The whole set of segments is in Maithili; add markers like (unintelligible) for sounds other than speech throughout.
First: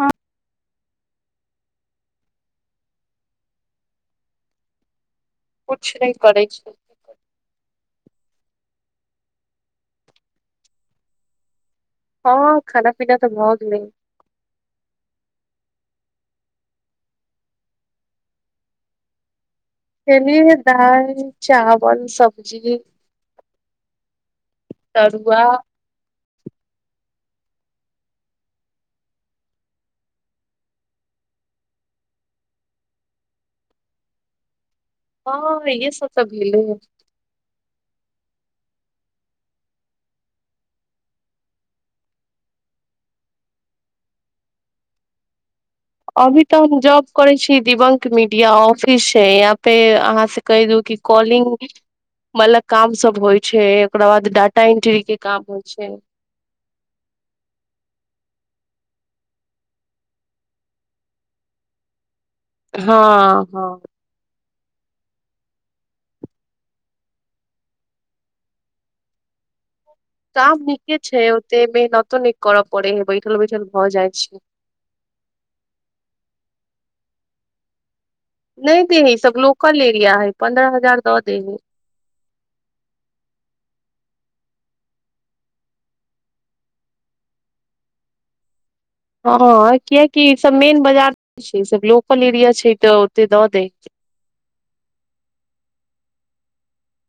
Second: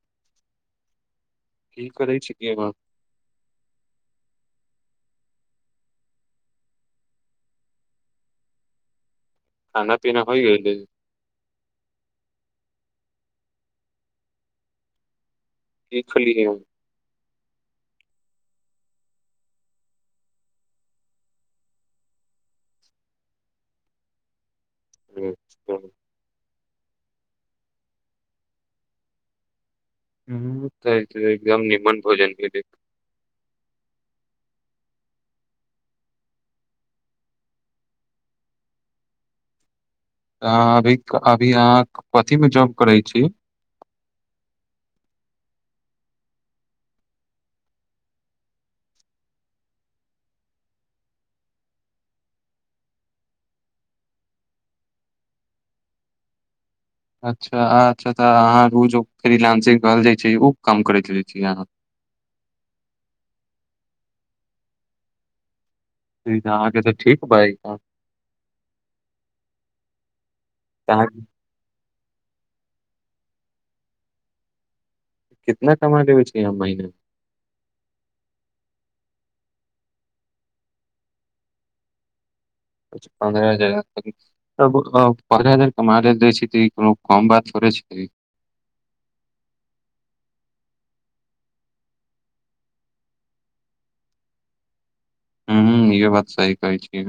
हँ की करै छियब किछु नय करै छै खाना पीना होई गेलइ हँ खाना पीना तऽ भऽ गेल कि खैली यौ खेलियए दाल चावल सब्जी तरुआ हं तै त एकदम निमन भोजन भेटैत हँ इहे सब तऽ भेलै हं अभी अभी अहाँ कथि में जॉब करै छी अभी तऽ हम जॉब करै छियै दिवंक मीडिया ऑफिस छय यहाँ पे अहाँ से कहि द की कॉलिंग मलक काम सब होइ छै ओकरा बाद डाटा एंट्री के काम होइ छय अच्छा अच्छा तऽ अहाँ उ जो फ्रिलांसिंग कहल जाइ छै ओ काम करैत छी आहाँ हँ हँ अहाँके तऽ ठीक बइ काम तऽ नीके अहाँ छय ओते मेहनतो नै कर पड़ै है बैठल बैठल भऽ जाइ छै कितना कमा लेबै छी अहाँ महीना नय देहे ई सब लोकल एरिया है पन्द्रह हजार दऽ देहे कुछ पन्द्रह हजारक करीब तब अ पन्द्रह हजार कमा लेल दै छै त ई कोनो कम बात थोड़े छय हँ हँ कियाकि ई सब मेन बाजार छै ई सब लोकल एरिया छय तऽ ओते दऽ देै हूँ ह इो बात सही कहै छि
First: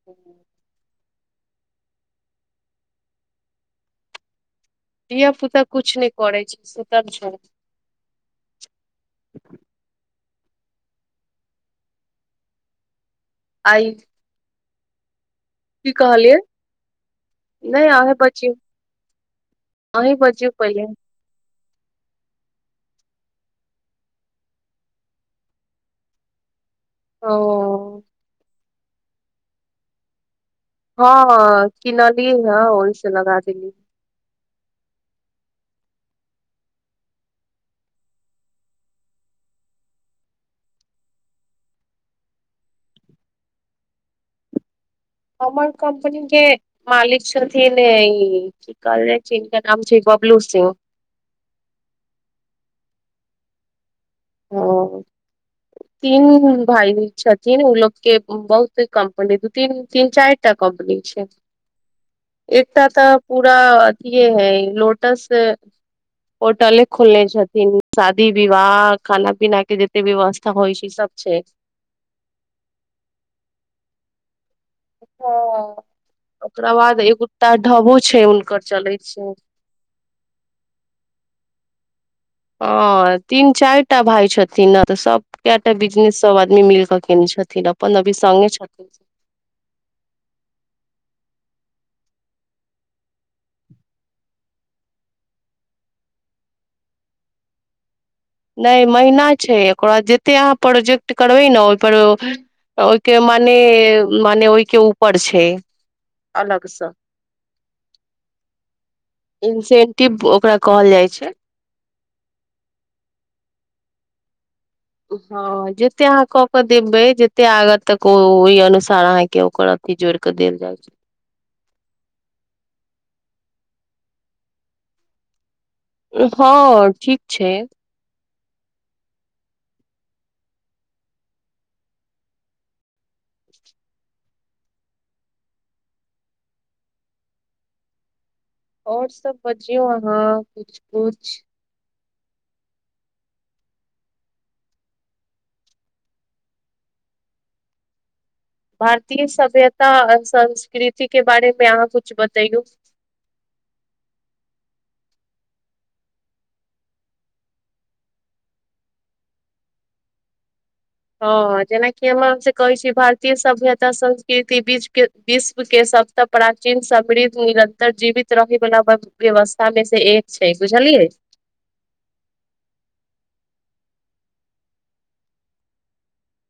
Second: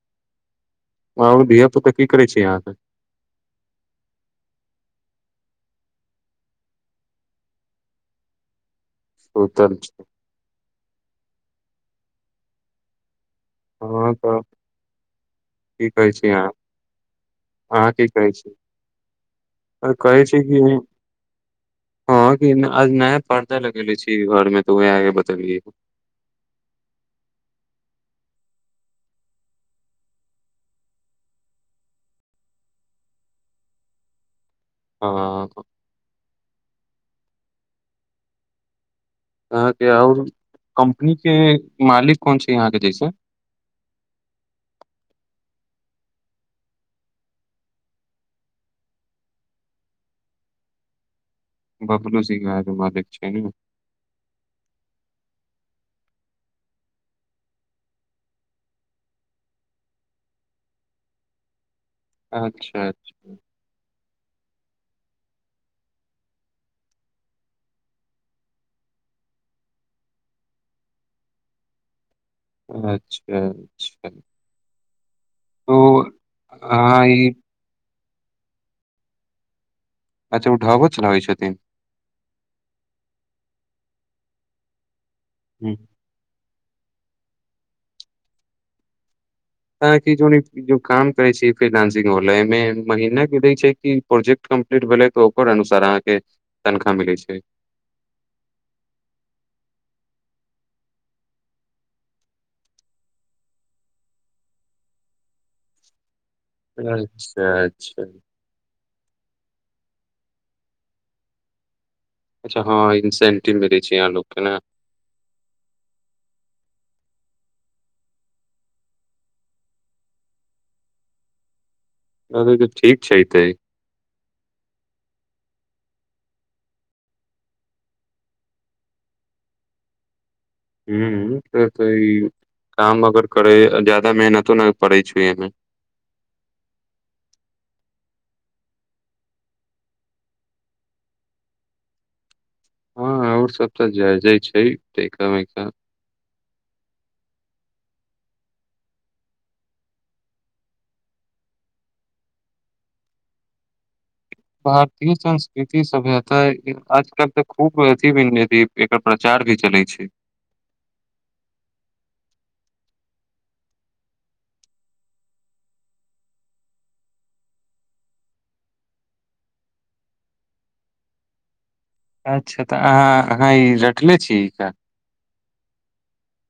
(inaudible) और धिय पुता की करय छी अहाँ के धिया पुता कुछ नय करै छै सुतल छै उत्तर कि आइ हँ तऽ की कहै छी अहाँ नहि अहाँ की अहीं कहै बजियौ छी आ अहीं कहै छै बजियौ की पहिले हँ कि आ नया पर्दा लगेले छी घर में तऽ वएह आ बतेलियै ओ हँ किनली हँ ओहि से लगा देली हं अहाँ के और कम्पनी के मालिक कोन छय अहाँ के जैसे हमर कम्पनी के मालिक छथिन ए ई हिनका नाम छय बबलू सिंह बबलू सिंह आहाँ के मालिक छै न हँ तीन भाय छथिन ओ लोग के बहुत कम्पनी दू तीन तीन चाइर टा कम्पनी छै अच्छा एकटा तऽ अच्छा पूरा अथिए है लोटस होटले खोलने छथिन शादी विवाह खाना पीना के जते व्यवस्था होइ छय सब छै अच्छा अच्छा ओ तो अच्छा ओकरा बाद अहाँ ई एगोटा ढबो छय हुनकर चलै छै अच्छा ओ ढाबो चलाबै छथिन हं तीन चाइर टा भाय छथिन ने तऽ सब कैटा हूँ। बिजनेस सब आदमी मिल कऽ केने छथिन अपन अभी संगे छथिन आहाँ कि जानैत कि जो काम करै छी फ्रीलांसिंग वाला एहिमे महीना के दै छै कि प्रोजेक्ट कम् लेट भेलै तऽ ओकर अनुसार अहाँके तनखा मिलै छय नय महीना छै ओकर बाद जते अहाँ प्रोजेक्ट करबै ने ओहिपर ओ ओहिके मने मने ओहिके ऊपर छय अच्छा अच्छा इंसेंटिप ओकरा कहल जाइ छय अच्छा हँ इन्सेन्टिव मिलै छय अहाँ लोकके ने हँ जते अहाँ कऽ के देबै जते आगा तक ओ ओहि अनुसार अहाँ के ओ करत ती जोर कऽ देल जाइ छै ठीक छैैतै (unintelligible) हँ, ठीक छै हूॅं, से तॅं ई काम अगर करै ज्यादा मेहनतो नहि पड़ै छै एहिमे और सब बजियौ अहाँ कुछ-कुछ और सब तऽ जय-जय छै, एकदम-एकदम भारतीय सभ्यता आ संस्कृतिके बारेमे अहाँ कुछ बतैयौ भारतीय संस्कृति सभ्यता आजकल तऽ खूब अथि बनि गेलैए एकर प्रचार भी चलै छै। हँ जेना कि हम (unintelligible) कहै छी भारतीय सभ्यता-संस्कृति बीचके विश्वके सबसँ प्राचीन समृद्ध निरन्तर जीवित रहै वला व्यवस्थामे सॅं एक छै बुझलियै? अच्छा तऽ अहाँ, अहाँ ई रटले छियै?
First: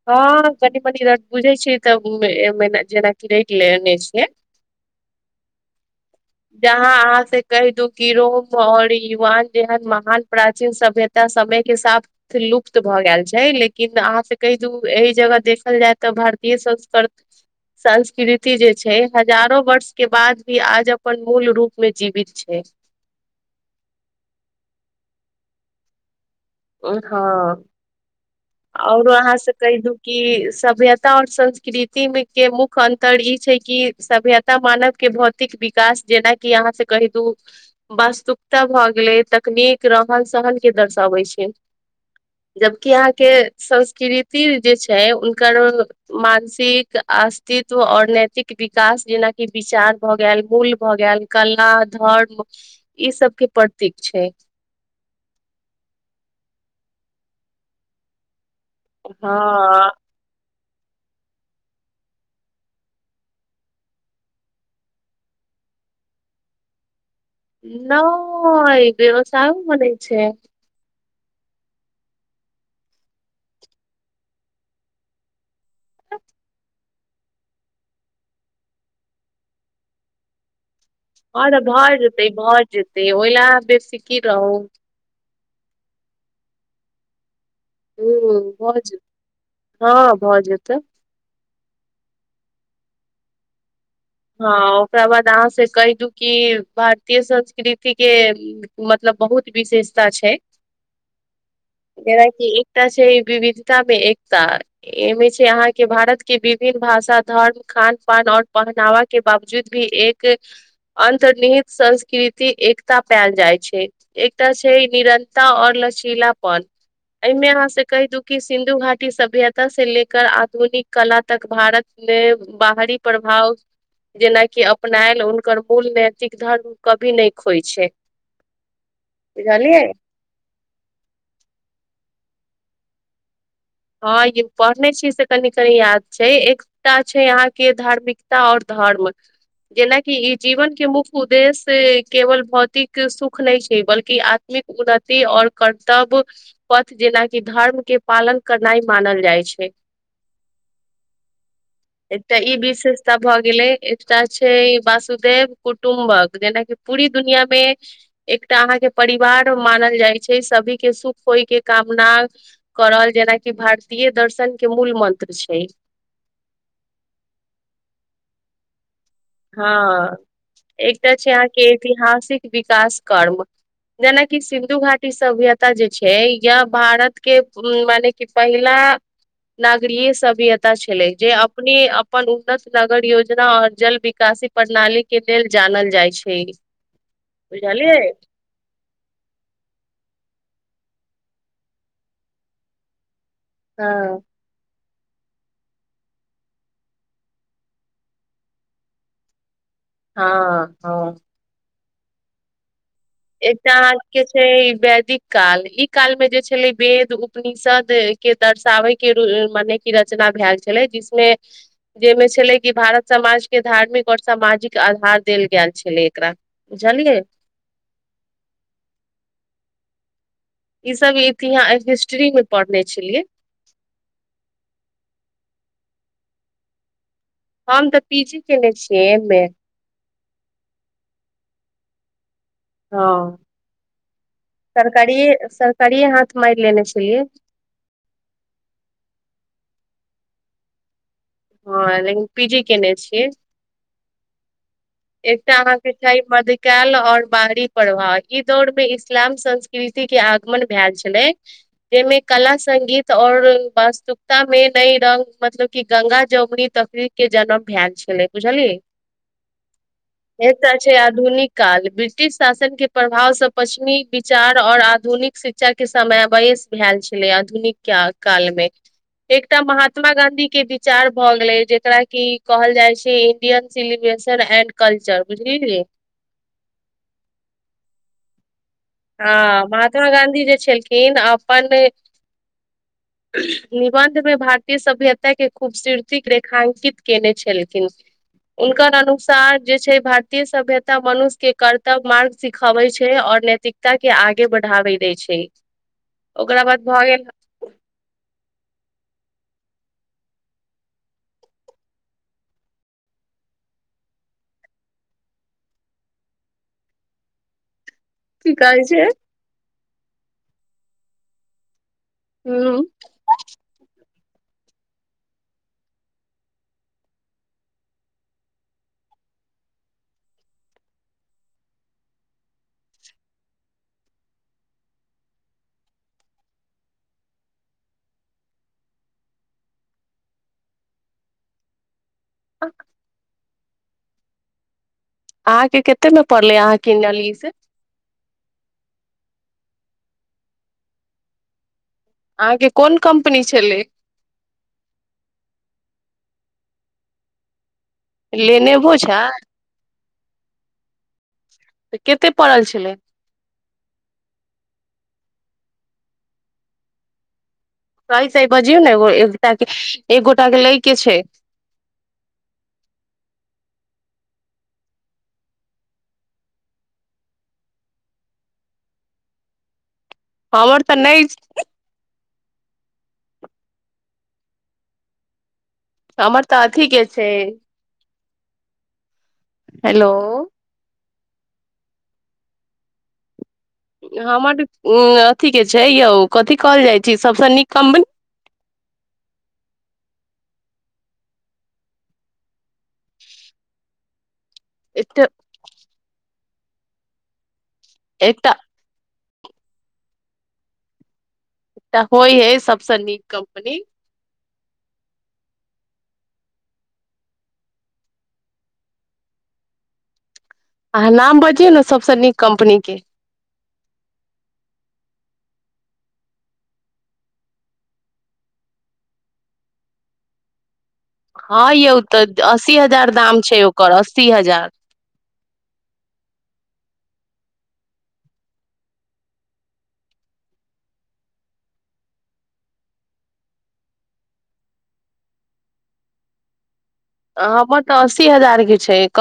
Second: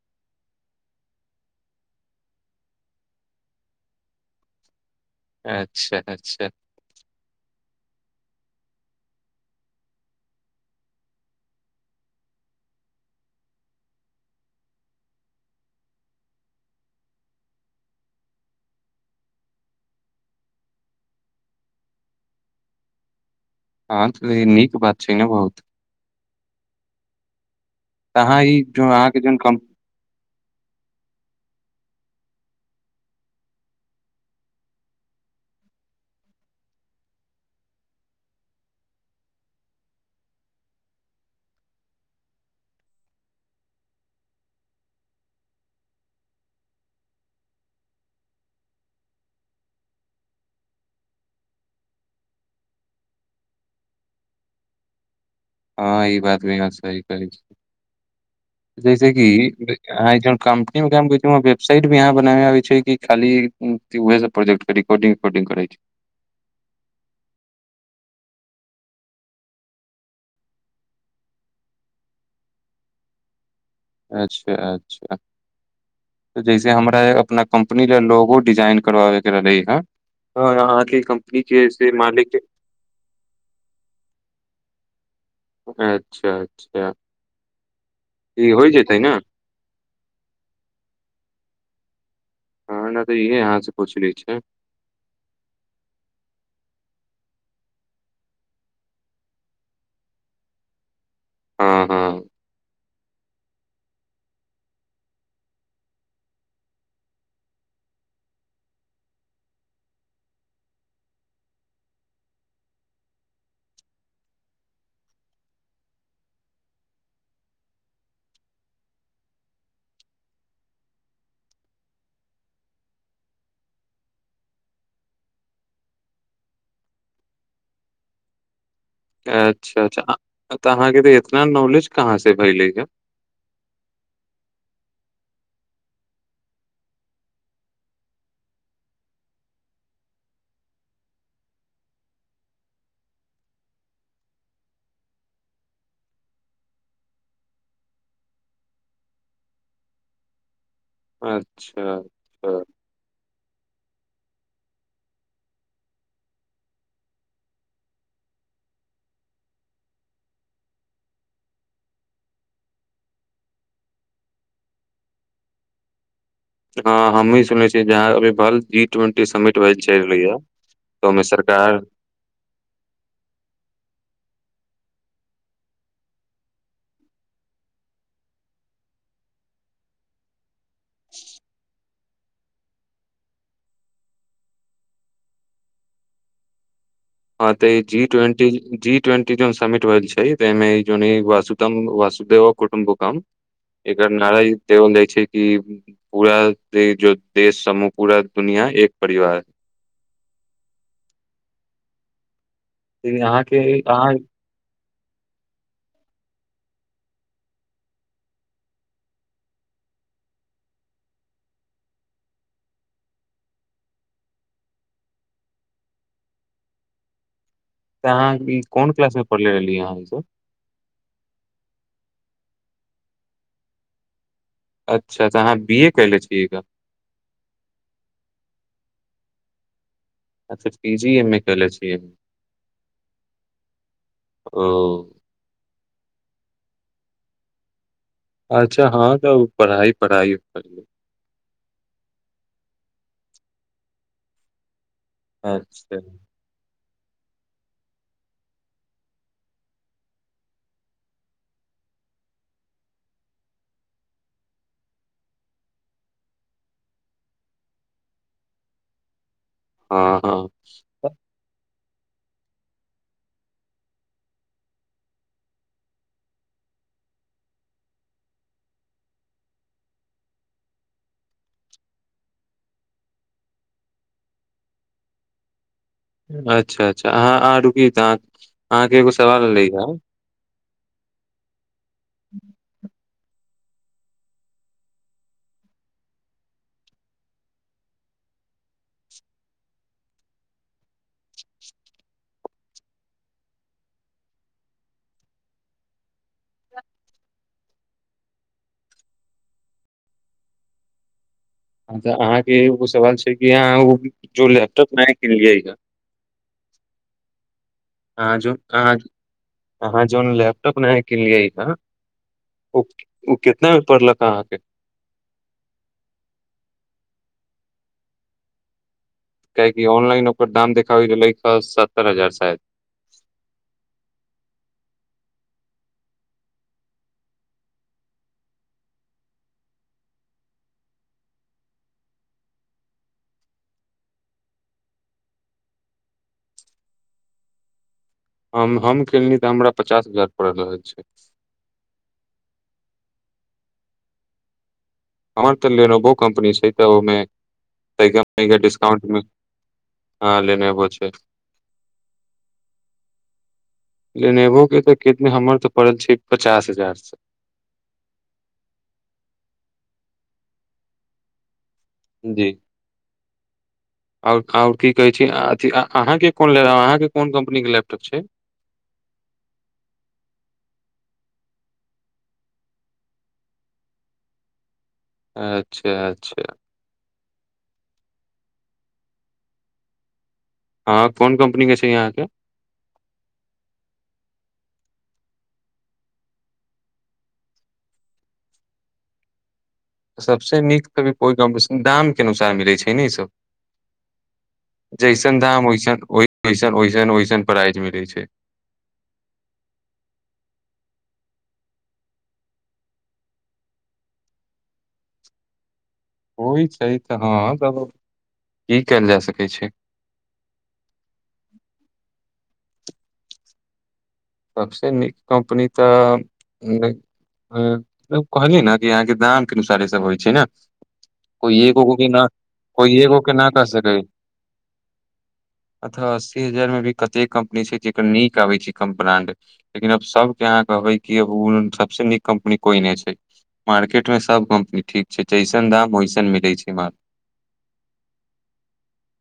हँ कनी-मनी रात बुझै छीयै तऽ उ एमेना जेना की रटि लेने छियै। (inaudible) अच्छा अच्छा जहाँ अहाँ से कहि दू कि रोम और युवान जेहन महान प्राचीन सभ्यता त समयके साथ लुप्त भऽ गेल छै लेकिन अहाँसे कहि दू एहि जगह देखल जाय तऽ भारतीय संस्कृत संस्कृति जे छै हजारो वर्षके बाद भी आज अपन मूल रूपमे जीवित छै हँ तऽ नीक बात छै ने बहुत! हँ, तऽ अहाँ ई जो औरो अहाँके जोन अहाँसे कम कहि दू कि सभ्यता और संस्कृतिमे के मुख्य अन्तर ई छै कि सभ्यता त मानवके भौतिक विकास जेनाकि अहाँसे कहि दू वास्तुकता भऽ गेलै, तकनीक रहन-सहनके दर्शाबै छै जबकि अहाँके संस्कृति जे छै उनकर मानसिक, अस्तित्व आओर नैतिक विकास जेनाकि विचार भऽ गेल, मूल भऽ गेल कला, धर्म ई सबके प्रतीक छै हँ ई बात भी अहाॅं सही कहै छी जैसे कि हँ अहाॅं (unintelligible) का एगो काम कहै छी ओ वेबसाट भी अहाँ बनाबे आबै छै कि खाली उहे सब प्रोजेक्टके रिकॉर्डिंग-उकोर्डिंग करै छै? न (inaudible) ग सारू मने छै अच्छा अच्छा तऽ जैसे हमरा अपना कम्पनी ले लोगो डिजाइन करबाबे के रहलै हन हँ, अहाँ (unintelligible) हँ तऽ भऽ जेतै, भऽ जेतै, ओहि लए अहाॅं बेफिकिर रहू अच्छा, अच्छा हॅं ई होइ भऽ जेतै, ने हँ भऽ जेतै। हँ ने तऽ इहे अहाँसे पुछले छी हँ ओकरा बाद अहाँ से कहि दू कि भारतीय संस्कृतिके मतलब बहुत विशेषता छै, हँ हँ जेनाकि एकटा छै विविधतामे एकता एहिमे छै अहाँके भारतके विभिन्न भाषा, धर्म, खान, पान और पहनावा के बावजूद भी एक अन्तर्निहित संस्कृति एकता पाएल जाइ छै। एकटा छै निरन्ता और लचीलापन। एहिमे अहाँ से कहि दू कि सिन्धु घाटी सभ्यता से लेक आधुनिक कला तक भारत नै बाहरी प्रभाव जेनाकि अपनायल हुनकर मूल नैतिक धर्म कभी नहि खोइ छै अच्छा बुझलियै अच्छा तऽ अहाँके इतना नॉलेज कहाँ से भ‌इले हँ ई पढ़ने छियै से कनि क याद छै एक ता छै अहाँके धार्मिकता आओर धर्म जेनाकि ई जीवन के मुख्य उद्देश्य केवल भौतिक सुख नहि छै बल्कि आधु उन्नति आऔर कर्तव्य पथ जेनाकि धर्म के पालन नाई मानल जाइ छै अच्छा एकटा ई विशेष एक भऽ गेलै एकटा छै वासुदेव कुटुम्बक जेनाकि पूरी दुनिया मे एकटा अहाँके परिवार मानल जाइ छै सभी के सुख होय के कामना करल जेनाकि भारतीय दर्शन के मूल मंत्र छै हँ हमी सुनने छियै जहाँ अभी बलजीत जोन टिसन हँ एकटा छै अहाँके सरकार ऐतिहासिक विकास कर्म जेनाकि सिन्धु घाटीभ्यता जे छै य भारत के मने कि पहिला नागरीय सभ्यता छलै जे अपने अपन उन्नत नगर योजना आऔर जल काशी प्रणाली के लेल जानल जाइ छै अ तऽ बुझलियै जी ट्वेंट जी ट्वेंटी जोन समिट भेल छै ताहिमे जोन वासुतम वासुदेव कुटुम्बकम एक हँ नाराइ केयो ल‌ई छै कि पूरा जो देश समू पूरा दुनिया एक परिवार हँ हँ तऽ अहाँके एकटा अहाँ आके फेर वैदिक काल ई काल में जे छलै वेद उपनिषद के दर्शाबै के मने की रचना भ गेल छलै जिसमे जहिमे छलै कि भारत समाज के धार्मिक आऔर सामाजिक आधार देल गेल छलै एकरा जलियै तऽ अहाँ ई कोन क्लास मे पढ़ले रहलियै अहाँ ई सभ ई सब इतिहा हिस्ट्री में पढ़ने छलियै अच्छा तऽ अहाँ बी ए क‌इले छियैग हम तऽ पी जी केने छियै एम ए अच्छा पी जी एम ए कले छियै हँ ओ सरकारि सरकारिए हाथ मारि लेने छलै अच्छा हँ तऽ पढ़ाई पढ़ाई प हँ लेकिन पी जै केने छियै एकटा अहाँके अच्छा छैह मद (unintelligible) कल और बाहरी प्रभाव ई दौड़ मे इस्लाम संस्कृति के आगमन भ‌एल छलै जहिमे कला संगगीत और वास्तुकता में नई रंग मतलब की गंगा जगुरी तफरीक के जन्म भाएल छलै बुझलि हँ हँ एकटा छै आधुनिक काल ब्रिटिश शासन के प्रभावसँ पश्चिमी विचार और आधुनिक शिक श्च के समय बयस भेल छलै आधुनिक काल मे एकटा महात्मा गाँंधी के विचार भए गेलै जेकरा की कहल जाइ छै इंडियन सिलिब्रेशन एंड कल्चर बुझलिहि अच्छा अच्छा अहाँ आहाँ रुकी तह हं महात्मा गाधी जे छलखिन्ह अपन निबन्धमे भारतीय सभ्यता के खूबसूरत रेखांकित कने छलखिन हुनकर अनुसार जे छै भारतीय सभ्यता मनुष्य के कर्तव्य मार्ग सिखबय छै आओर नैतिक ताके आगे बढ़ाबै देय छै ओकरा बाद भऽ गेल तऽ अहाँके एगो सवाल छै कि अहाँ एगो जो लैपटॉप नया किनलिएय ह अहां जो की कहै अहां छै अहाँ जोन लैपटॉप नया किनलिएय ह ह ओ ओ कितना मे पड़लक अहाँके कियाकी ऑनलाइन ओकर दाम देखाबय गेलैय क सत्तर हजार शायद (unintelligible) अहाँ के कैते मे पड़लै अहाँके किनलियै से हम हम किनलि तऽ हमरा पचास हजार पड़ रहल छै अहाँके कोन कम्पनी छलै हमर तऽ लेनोवो कम्पनी छै तऽ ओहिमे लेनेवो छै डिस्काउंट हँ लेनेबो छै तऽ कतेक पड़ल छलैय लेनेबो के तऽ कितमे हमर तऽ पड़ल छै पचास हजार सही सही बजियौ ने एकटा के एक गोटा के लै के छै जी आओर आओर की कहै छै अ अहाँके के अहाँके कोनलेब कोन कम्पनीक के लैपटॉप छै हमर तऽ नहि एं हमर तऽ अथी के छै हेलो हँ कोन कम्पनी के छै अहाँ कऽ हमर अथीके छै यौ कथी कहल जाइ छै सभसँ नीक कम्पनी सभस नीक तऽ अभी कोइ कम्पनी दाम के अनुसार मिलैत छै ने ईसभ एकटा जैसन धाम ओइसन ओइसन ओइसन ओइसन प्राइज मे मिलै छै एकटा तऽ होइ है सबसँ नीक कम्पनी होइ छै तऽ हँ तब कि काएल जा सकै छै अहाँ नाम बजियौ नऽ सभस नीक कम्पनी कऽ सबसे नीक कम्पनी तऽ ह कहलियै ने कि अहाँके दाम के अनुसार ई सब होइ छै नऽ कोइ हँ एगो यौ को तऽ न अस्सी कोइ हजार एगो के दाम न छै कह ओकर सकय अस्सी हजार अथह अस्सी हजार मऽ भी कते कम्पनी छै जेकर नीक आबे छै कंपनी ब्रांड लेकिन अब सभके अहाँ होय कि य सबस नीक कम्पनी कोई नै छै मार्केट में सब कम्पनी ठीक छै जैसन दाम वैसन मिलै छै माल हमर तऽ अस्सी हजार के छै